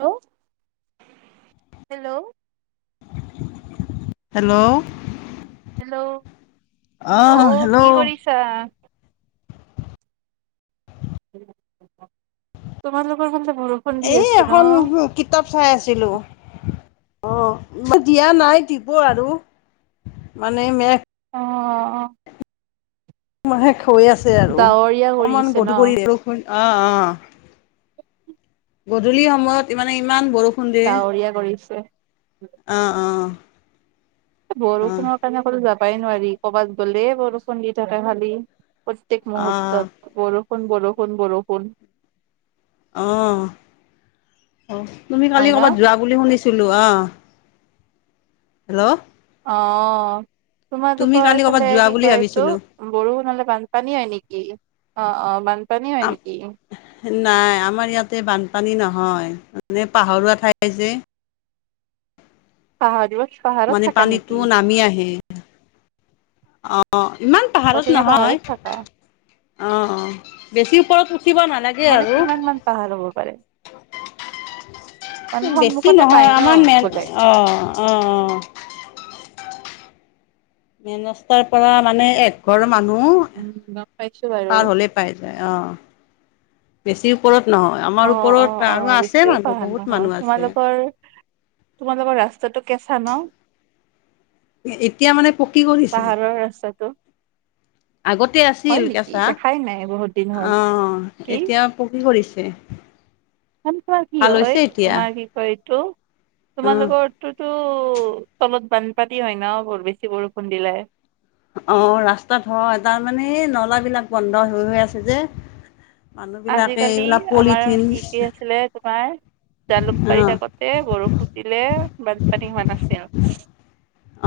Hello! Hello! Hello! Hello! আহ অ' hello কি কৰিছা? তোমালোকৰ ফালে বৰ এই এখন [unintelligible] কিতাপ চাই আছিলো। অঁ দিয়া নাই, দিব আৰু। মানে মে অহহ অ'। মানে হৈ আছে আৰু ডাৱৰীয়া অকমান কৰিছে ন গধূলি কৰি অহ অহ। গধূলি সময়ত মানে ইমান বৰষুণ দিয়ে। বিয়া কৰিছে। অহ অহ। বৰষুণৰ কাৰণে কতো যাবাই নোৱাৰি কবাত গ'লেই বৰষুণ দি থাকে খালি। প্ৰত্যেক অ মুহূৰ্তত বৰষুণ বৰষুণ বৰষুণ। অহ অহ তুমি কালি হয় ন? ক'বাত যোৱা বুলি শুনিছিলোঁ অহ হেল্ল' অহ তুমি কালি তোমালোকৰ কৰ'বাত ফালে যোৱা কি বুলি কয় এইটো। ভাবিছিলো বৰষুণহলে বানপানী হয় নেকি অ অ বানপানী হয় নেকি। নাই আমাৰ ইয়াতে বানপানী নহয় মানে পাহৰুৱা ঠাই যে। পাহাৰ যে। মানে পানীতো নামি আহে অ। অঁ ইমান অ পাহাৰত তুমি নহয় পাহাৰত থাকা? অঁ বেছি ওপৰত উঠিব না মানে কিমান মান পাহাৰ হ'ব পাৰে। মানে বেছি সন্মুখতে পাই নহয় ন আমাৰ মেন গ'লে। অঁ অঁ অঁ। মেন ৰাস্তা পৰা মানে এঘৰ মানুহ। উম গম পাইছোঁ বাৰু। পায় যায় অঁ বেছি ওপৰত নহয়। আমাৰ অঁ ওপৰত অঁ অঁ আৰু আছে বেছিও মানুহ পাহাৰ বহুত নহয় মানুহ আছে তোমালোকৰ তোমালোকৰ ৰাস্তাটো কেঁচা ন এতিয়া মানে পকী কৰিছে পাহাৰৰ ৰাস্তাটো। আগতে হয় আছিল নেকি কেঁচা দেখাই নাই বহুত দিন হ'ল অহ কি এতিয়া পকী কৰিছে। কিমান বা কি ভাল হয় হৈছে এতিয়া তোমাৰ কি কয় এইটো অ তোমালোকৰ। এইটো তলত বানপানী হয় ন বহুত বেছি বৰষুণ দিলে অহ ৰাস্তা ধ তাৰমানে এই নলা বিলাক বন্ধ হৈ হৈ আছে যে মানুহবিলাকে আজিকালি এইবিলাক আমাৰ পলিথিন কি কি আছিলে তোমাৰ জালুকবাৰীত অ' আগত। এ বৰষুণ দিলে বানপানী হোৱা চান্স আছে।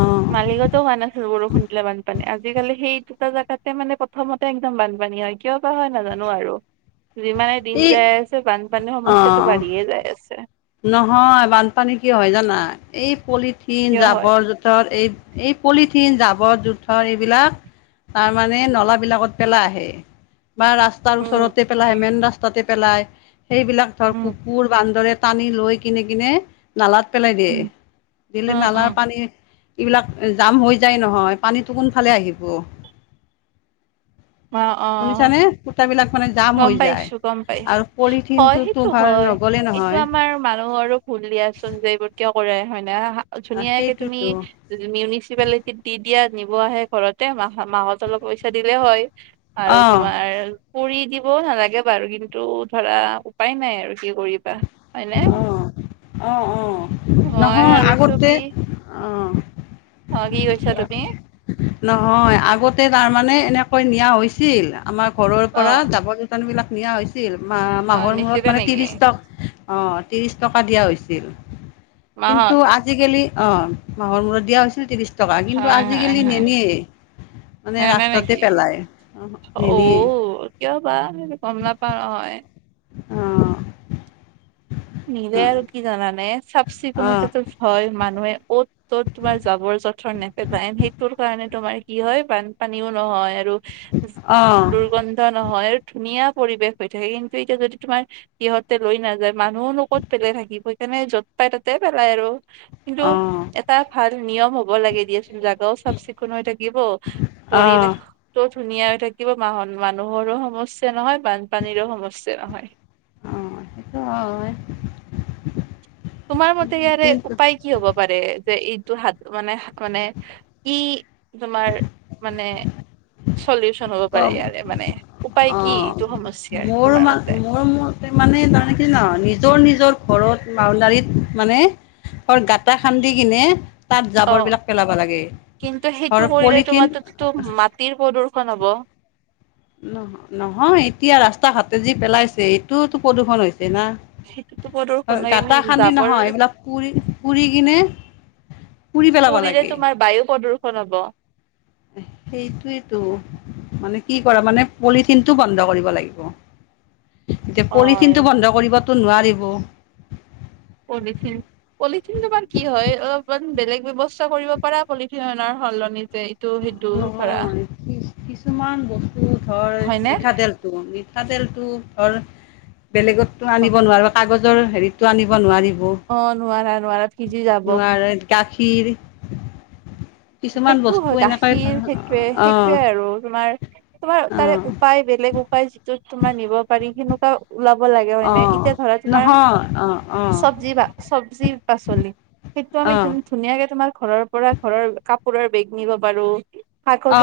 অ' মালিকত হোৱা নাছিল বৰষুণ হৈছিলে বানপানী আজিকালি সেই দুটা জাগাতে মানে প্ৰথমতে একদম বানপানী হয় কিয় বা হয় নাজানো আৰু যিমানে দিন এই যাই আছে বানপানীৰ সমস্যাটো অ' বাঢ়িয়ে যাই আছে। নহয় বানপানী কি হয় জানা এই পলিথিন কিয় হয় জাবৰ জোথৰ এই। এই পলিথিন জাবৰ জোথৰ এইবিলাক। তাৰ মানে নলা বিলাকত পেলাই আহে বা ৰাস্ত ৰাস্তাৰ উম ওচৰতে পেলাই মেইন ৰাস্তাতে পেলাই সেইবিলাক ধৰ উম কুকুৰ বান্দৰে। টানি লৈ কিনে কিনে নালাত পেলাই দিয়ে উম অ দিলে নালাৰ পানীৰ। এইবিলাক জাম হৈ যায় নহয় পানীতো কোনফালে আহিব। অহ অহ। শুনিছানে সূতাবিলাক মানে জাম গম হৈ যায়। পাইছোঁ গম আৰু পাইছোঁ হয় পলিথিনটোতো সেইটো ভাল হয় নগ'লে এইটো নহয় আমাৰ মানুহৰো। ভলিয়াচোন যে এইবোৰ কিয় কৰেই হয় ন আ, ধুনীয়াকে তুমি সেইটোতো মিউনিচিপালে দি দিয়া নিব আহে ঘৰতে মাহ মাহত অলপ পইচা দিলে হয়। আৰু অঁ তোমাৰ কোৰি দি। ক'ব নালাগে বাৰু কিন্তু ধৰা উপায় নাই আৰু কি কৰিবা। হয়নে? অহ অহ অহ মই নহয় ভাবিছো আগতে কি অহ অ' কি কৈছা কোৱা। তুমি? নহয় আগতে তাৰ মানে এনেকৈ নিয়া হৈছিল আমাৰ ঘৰৰ পৰা অ' জাবৰ-যোথ টন বিলাক নিয়া হৈছিল মা অ' মাহৰ মূৰত নিছিলে মানে নেকি? ত্ৰিছ টক অ ত্ৰিশ টকা দিয়া হৈছিল কিন্তু মাহত আ আজিকালি অ মাহৰ মূৰত দিয়া হৈছিল ত্ৰিশ টকা কিন্তু হয় হয় আজিকালি হয়। নিনিয়েই মানে জানা ৰাস্তাতে নেকি? পেলায় নিনিয়ে অ' কিয় বা সেইটো গম নাপাও নহয় অহঁ নিজে আৰু কি জানানে চাফ অঁ চিকুণতাটো ভয় মানুহে অত ত'ত তোমাৰ যাবৰ যথৰ নে সেইটোৰ কাৰণে তোমাৰ কি হয় বানপানীও নহয় আৰু অঁ দুৰ্গন্ ন্ধ নহয় আৰু ধুনীয়া পৰিৱেশ হৈ থাকে কিন্তু এতিয়া যদি তোমাৰ সিহঁতে লৈ নাযায় মানুহো ন ক'ত পেলাই থাকিব সেইকাৰণে য'ত পাই ততে পেলাই আৰু কিন্তু অঁ এটা ভাল নিয়ম হব লাগে দিয়াচোন জাগাও চাফ চিকুণ হৈ থাকিব অঁ পৰিৱেশ ত ধুনীয়া হৈ থাকিব মাহ মানুহৰো সমস্যা নহয় বানপানীৰো সমস্যা নহয় অ সেইটো হয় তোমাৰ মতে ইয়াৰে কিন্তু উপায় কি হব পাৰে যে এইটো হাত মানে মানে কি তোমাৰ মানে চলিউচন হব পাৰে অঁ ইয়াৰে মানে উপায় কি এইটো সমস্যাৰ মোৰ তোমাৰ মান মতে মোৰ মতে মানে তাৰমানে কি জানা নিজৰ নিজৰ ঘৰত বাওনডাৰীত মানে অৰ গাটা খান্দি কিনে তাত অ জাবৰ বিলাক পেলাব লাগে ঘৰত পলিথিন টো মাটিৰ প্ৰদূষণ হ'ব নহ নহয় এতিয়া ৰাস্তা ঘাটে যি পেলাইছে এইটোতো প্ৰদূষণ হৈছে না সেইটোতো প্ৰদূৰ্ষণ গাতা খান্দি জাবৰ নহয় এইবিলাক পুৰি পুৰি কিনে পুৰি পেলাব পুৰিলে লাগে তোমাৰ বায়ু প্ৰদূষণ হব সেইটোয়েতো মানে কি কৰা মানে পলিথিনটো বন্ধ কৰিব লাগিব এতিয়া হয় পলথিনটো বন্ধ কৰিবতো নোৱাৰিব পলিথিন পলিথিন তোমাৰ কি হয় অলপমান বেলেগ ব্যৱস্থা কৰিব পাৰা পলিথিন অনাৰ সলনি তই নহয় কি কিছুমান বস্তু ধৰ হয়নে মিঠাতেল মিঠাতেলতো ধৰ বেলেগতটো আনিব নোৱাৰো কাগজৰ হেৰিত টো আনিব নোৱাৰিব অ নোৱাৰা নোৱাৰা ভিজি যাব নোৱাৰে গাখীৰ কিছুমান বস্তু এনেক শিৰ সেইটোৱে সেইটোৱে আৰু তোমাৰ তোমাৰ তাৰে অঁ উপায় বেলেগ উপায় যিটোত তোমাৰ নিব পাৰি সেনেকুৱা ওলাব লাগে হয়নে অঁ এতিয়া ধৰা তোমাৰ নহয় অঁ অঁ চব্জি বা চব্জি পাচলি সেইটো আমি ত অঁ ধুনীয়াকে তোমাৰ ঘৰৰ পৰা ঘৰৰ কাপোৰৰ বেগ নিব পাৰো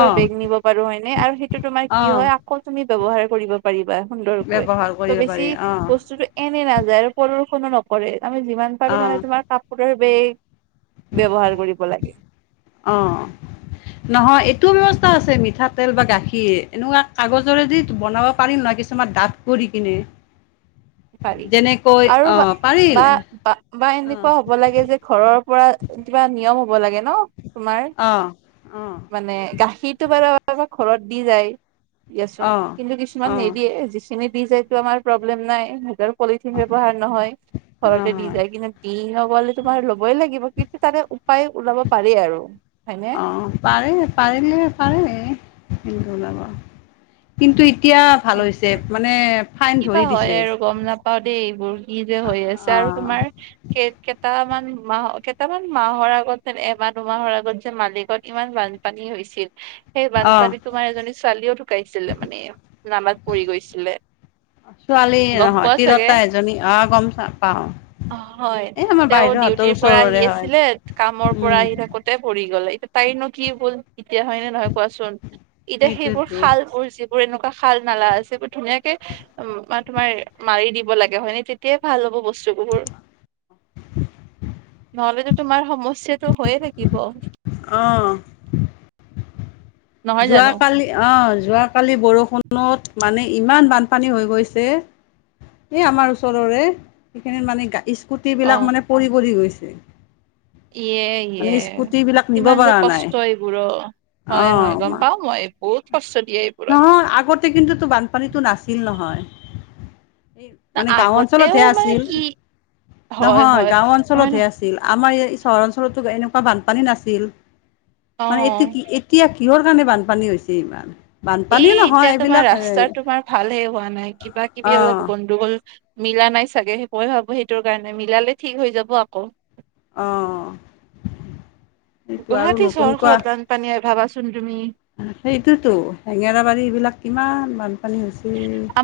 অঁ বেগ নিব পাৰো হয় নে আৰু সেইটো তোমাৰ কি অঁ হয় আকৌ তুমি ব্যৱহাৰ কৰিব পাৰিবা সুন্দৰকৈ ব্যৱহাৰ ত কৰিব বেছি পাৰি অঁ বস্তুতে এনেই নাযায় আৰু প্ৰদূষণো নকৰে আমি যিমান পাৰো অঁ মানে তোমাৰ কাপোৰৰ বেগ ব্যৱহাৰ কৰিব লাগে অঁ নহয়, এইটোও ব্যৱস্থা আছে। মিঠাতেল বা গাখীৰ এনেকুৱা কাগজেৰে যদি বনাব পাৰিম নাই, কিছুমান ডাঠ কৰি কিনে। পাৰি যেনেকৈ আৰু বা অঁ পাৰিল - বা অঁ এনেকুৱা হ'ব লাগে যে ঘৰৰ পৰা কিবা নিয়ম হ'ব লাগে ন। তোমাৰ, অঁ অঁ মানে গাখীৰটো বাৰু ঘৰত দি যায়। দিয়াচোন কিন্তু অঁ কিছুমান অঁ নিদিয়ে, যিখিনি দি যায়টো আমাৰ প্ৰব্লেম নাই। সিহঁতৰ পলিথিন ব্যৱহাৰ নহয়, ঘৰতে দি নহয় যায় কিন্তু- দি সকলে তোমাৰ ল'বই লাগিব, কিন্তু তাৰে উপায় ওলাব পাৰি আৰু। অ', পাৰে, পাৰিলে পাৰে ওলাব কিন্তু এতিয়া- ভাল হৈছে, সেইটোৱে মানে ফাইন কিবা ধৰি হয় দিছে। আৰু গম নাপাও দেই, এইবোৰ কি যে হৈ আছে আৰু অঁ তোমাৰ। কেইটামান মাহ কেইটামান মাহৰ আগত যে এমাহ দুমাহৰ আগত যে মালিগাঁওত ইমান ভাল- পানী হৈছিল। সেই অঁ বানপানীত তোমাৰ এজনী ছোৱালীও ঢুকাইছিলে মানে, নামাত পৰি গৈছিলে। ছোৱালী গম নহয়, পোৱা চাগে তিৰোতা এজনী। অ', গম পাওঁ। হয়, এই আমাৰ তেওঁ বাইদেউহঁতৰ ডিউটিৰ পৰা আহি ওচৰৰে হয় আছিলে। কামৰ পৰা আহি থাকোঁ- তে পৰি গ'ল। এতিয়া তাইৰনো কি মূল, এতিয়া হয়নে। নহয় কোৱাচোন, এতিয়া সেইবোৰ সেইটোতো শাল বোৰ, যিবোৰ এনেকুৱা শাল নালা আছে। সেইবোৰ ধুনীয়াকে- উম্, বা তোমাৰ মাৰি দিব লাগে হয়নে, তেতিয়াই ভাল হ'ব বস্তু। নহ'লেতো তোমাৰ সমস্যাটো হৈয়ে থাকিব। অ', নহয় জানো যোৱাকালি অ', যোৱাকালি বৰষুণত মানে ইমান বানপানী হৈ গৈছে। এই আমাৰ ওচৰৰে, সেইখিনি মানে- অ স্কুটিবিলাক মানে পৰি পৰি গৈছে। ইয়ে মানে ইয়ে, স্কুটিবিলাক নিব ইমান যে পৰা নাই কষ্ট এইবোৰো, হয় হয়। গম অ' পাওঁ মই বহুত কষ্ট দিয়ে এইবোৰত। কিন্তু বানপানীটো নাছিল নহয়। এই মানে গাওঁ আগতেও অঞ্চলতহে মানে আছিল, কি হয় নহয় হয় গাওঁ নহয় ন অঞ্চলতহে আছিল। আমাৰ এই চহৰ অঞ্চলতটো এনেকুৱা বানপানী নাছিল, মানে অ এইটো কি এতিয়া কিহৰ কাৰণে বানপানী হৈছে ইমান। বানপানী এই নহয় এতিয়া তোমাৰ এইবিলাক ৰাস্তা তোমাৰ ভালই হোৱা নাই, কিবা-কিবি অ' অলপ গণ্ডগোল মিলা নাই চাগে, সেইটোৱে ভাবোঁ। সেইটোৰ কাৰণে মিলালে ঠিক হৈ যাব আকৌ। অ', সেইটো আৰু গুৱাহাটী নতুনকৈ চহৰখনত বানপানী ভাবাচোন তুমি। সেইটোতো, হেঙেৰাবাৰী এই বিলাক কিমান বানপানী হৈছে।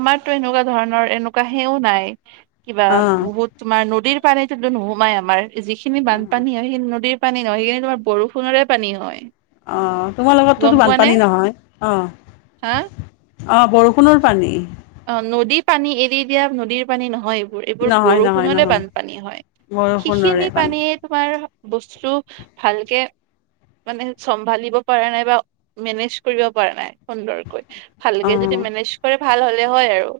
আমাৰতো এনেকুৱা ধৰণৰ, এনেকুৱা সেও নাই কিবা অঁ বহুত। তোমাৰ নদীৰ পানীতো নোসোমাই, আমাৰ যিখিনি বানপানী হয় সেইখিনি নদীৰ- পানী হয়, সেইখিনি তোমাৰ বৰষুণৰে পানী হয়। অ', গম তোমালোকৰটোতো পোৱা নে বানপানী নহয় হা অ'। অ', বৰষুণৰ পানী। অ', নদীৰ পানী এৰি দিয়া, নদীৰ পানী নহয়। এইবোৰ নহয় নহয় বৰষুণৰে নহয় বানপানী হয়, বৰষুণৰে সেইখিনি পানী পানীত- তোমাৰ বস্তু ভালকে- মানে চম্ভালিব পৰা নাই বা মেনেজ কৰিব পৰা নাই। সুন্দৰকৈ, ভালকে অঁ যদি মেনেজ কৰে ভাল হ'লে হয় আৰু।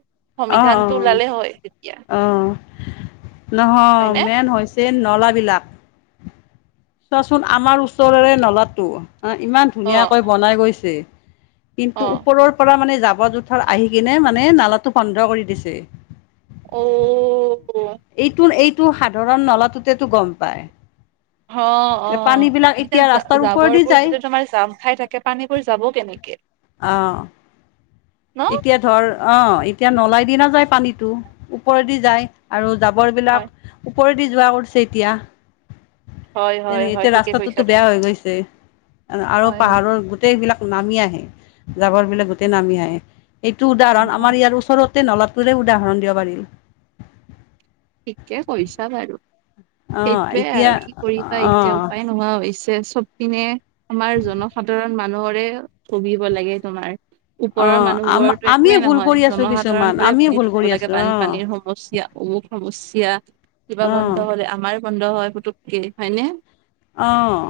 অ অ সংবিধানটো ওলালে হয় তেতিয়া অ নহয় হয়নে মেইন হৈছে ট্ৰেইন নলাবিলাক চোৱাচোন আমাৰ ওচৰৰে নলাটো ইমান অ ধুনীয়াকৈ বনাই গৈছে অ কিন্তু ওপৰৰ পৰা মানে জাবৰ জোথৰ আহি কিনে মানে নালাটো বন্ধ কৰি দিছে অ এইটো এইটো সাধাৰণ নলাটোতেটো গম পায় অ অ অ পানীবিলাক এতিয়া ৰাস্তাৰ তেতিয়া ওপৰেদি জাবৰবোৰ যায় যেতিয়া তোমাৰ জাম খাই থাকে পানীবোৰ যাব কেনেকে অ ন এতিয়া ধৰ অ এতিয়া নলাই দি নাযায় পানীটো ওপৰেদি যায় আৰু জাবৰ হয় বিলাক ওপৰেদি যোৱা কৰিছে এতিয়া হয় হয় তেনেক হয় এতিয়া ঠিকে কৈছা ৰাস্তাটোতো বেয়া তুমি হৈ গৈছে আৰু হয় হয় পাহাৰৰ গোট গোটেইবিলাক নামি আহে জাবৰ বিলাক গোটেই নামি আহে এইটো উদাহৰণ আমাৰ ইয়াৰ ওচৰত নলাটোৰে উদাহৰণ দিব পাৰি ঠিকে কৈছা বাৰু অঁ সেইটোয়ে এতিয়া আৰু কি কৰিবা এতিয়া অঁ উপায় নোহোৱা হৈছে চবপিনে আমাৰ জনসাধাৰণ মান মানুহৰে কবিব লাগে তোমাৰ ওপৰৰ অঁ আম মানুহবোৰৰ টো আমিয়ে একোৱেই ভুল নহয় কৰি আছোঁ জনসাধাৰণ কিছুমান বোৰে আমিয়ে ভুগি ভুল থাকিব কৰি লাগে আছোঁ অঁ বানপানীৰ সমস্যা অমুক সম কুচিয়া কিবা অ', বন্ধ হলে আমাৰো বন্ধ হয় পুতুককে হয়নে অঁ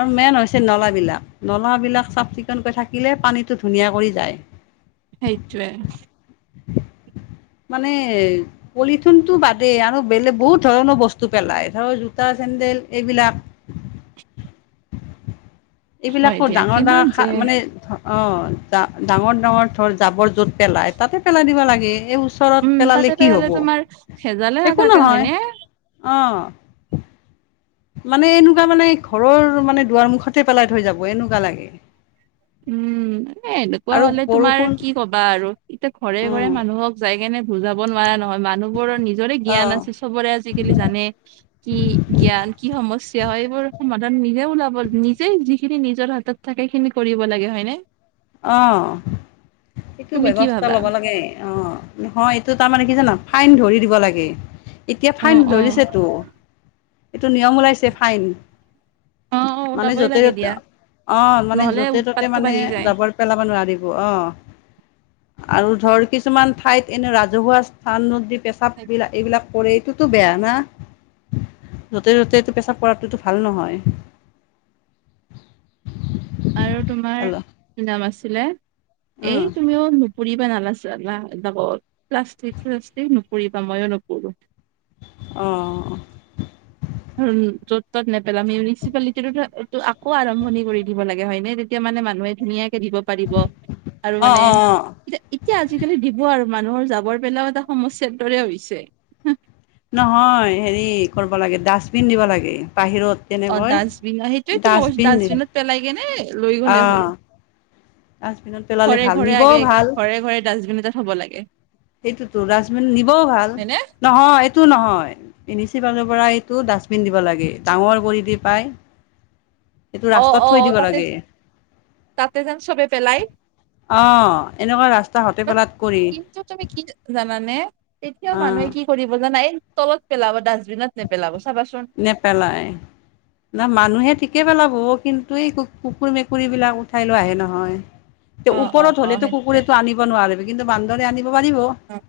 আৰু মেইন হৈছে নলাবিলাক নলাবিলাক চাফ চিকুণকৈ থাকিলে পানীটো ধুনীয়া কৰি যায় সেইটোৱে মানে পলিথিনটো বাদে আৰু বেলেগ বহুত ধৰণৰ বস্তু পেলায় ধৰ জোতা চেণ্ন্দেল এইবিলাক হয় এইবিলাকো দিয়া ডাঙৰ কিমান ডাঙৰ যে খা মানে অ ডাঙৰ ডাঙৰ ধৰ জাবৰ য'ত পেলাই তাতে পেলাই দিব লাগে এই ওচৰত উম পেলালে তাতে কি হ'ব তোমাৰ ভেজালে একো নাথাকে নহয় হয়নে অ মানে এনেকুৱা মানে ঘৰৰ মানে দুৱাৰ মুখতে পেলাই থৈ যাব এনেকুৱা লাগে উম এ এনেকুৱা আৰু হলে তোমাৰ বৰষুণ কি কবা আৰু এতিয়া ঘৰে ঘৰে উম, মানুহক যাই কেনে বুজাব নোৱাৰা নহয় মানুহবোৰৰ নিজৰে জ্ঞান অ'। আছে চবৰে আজিকালি জানে কি জ্ঞান কি সমস্য এইবোৰ সমাধান নিজে ওলাব নিজে যিখিনি নিজৰ হাতত তাকে খিনি কৰিব লাগে হয় নে অঁ সেইটো তুমি কি ব্যৱস্থা ভাবা? ল'ব লাগে অ হয় এইটো তাৰমানে কি জান ফাইন ধৰি দিব লাগে এতিয়া অ ফাইন অ ধৰিছেতো এইটো নিয়ম ওলাইছে ফাইন অ অ মানে ওলাবই য'তে লাগে ত'তে দিয়া অ মানে নহলে য'তে ত'তে উৎপাতটো মানে বাঢ়ি যায় জাবৰ পেলাব নোৱাৰিব অ আৰু ধৰ কিছুমান ঠাইত এনে ৰাজহুৱা স্থান নদী পেচাব বিলাক এইবিলাক কৰে এইটো টো বেয়া না য'তে ত'তেটো পেচাব কৰাটোতো ভাল নহয় [inaudible] আৰু তোমাৰ হেল্ল' কি নাম আছিলে অঁ এই তুমিও পুৰিবা নালাছে জাবৰ প্লাষ্টিক শ্লাষ্টিক নুপুৰিবা মইও নুপুৰো অ অ য'ত ত'ত নেপেলাম মিউনিচিপালিটি টো আকৌ আৰম্ভণি কৰি দিব লাগে হয় নে তেতিয়া মানে মানুহে ধুনীয়াকে দিব পাৰিব, আৰু অঁ মানে অঁ অঁ এ এতিয়া আজিকালি দিব আৰু মানুহৰ যাবৰ পেলাও এটা সমস্যাৰ দৰে হৈছে। নহয় হেৰি কৰিব লাগে, ডাষ্টবিন দিব লাগে বাহিৰত। অ তেনেকৈ ডাষ্টবিন সেইটোৱে টো কৈ ডাষ্টবিন ডাষ্টবিনত পেলাই কেনে লৈ গলে হ'ল। আহ ডাষ্টবিনত পেলালে ঘৰে ভাল ঘৰে নিবও আগে আগে ভাল ঘৰে ঘৰে ডাষ্টবিন এটা থ'ব লাগে। সেইটোতো ডাষ্টবিন নিবও ভাল, হয়নে নহয় ইটো নহয় এনিচি পালৰ পৰা এইটো ডাষ্টবিন দিব লাগে, ডাঙৰ কৰি দি পাই। এইটো অ ৰাস্তাত অ থৈ অ দিব তাতে লাগে তাতে যেন চবে পেলাই। অ এনেকুৱা ৰাস্তা হতে পেলাত কৰি কিন্তু তুমি কি জানানে এতিয়া অ মানুহে কি কৰিব জানা, এই তলত পেলাব ডাষ্টবিনত নেপেলাব চাবাচোন। নেপেলাই। না মানুহে ঠিকে পেলাব, কিন্তু এই কুকুৰ মেকুৰী বিলাক উঠাই লৈ আহে নহয়। তিয়া অ অ ওপৰত অ হলেতো সেইটোৱে কুকুৰেতটো আনিব নোৱাৰিব, কিন্তু বান্দৰে আনিব পাৰিব। উম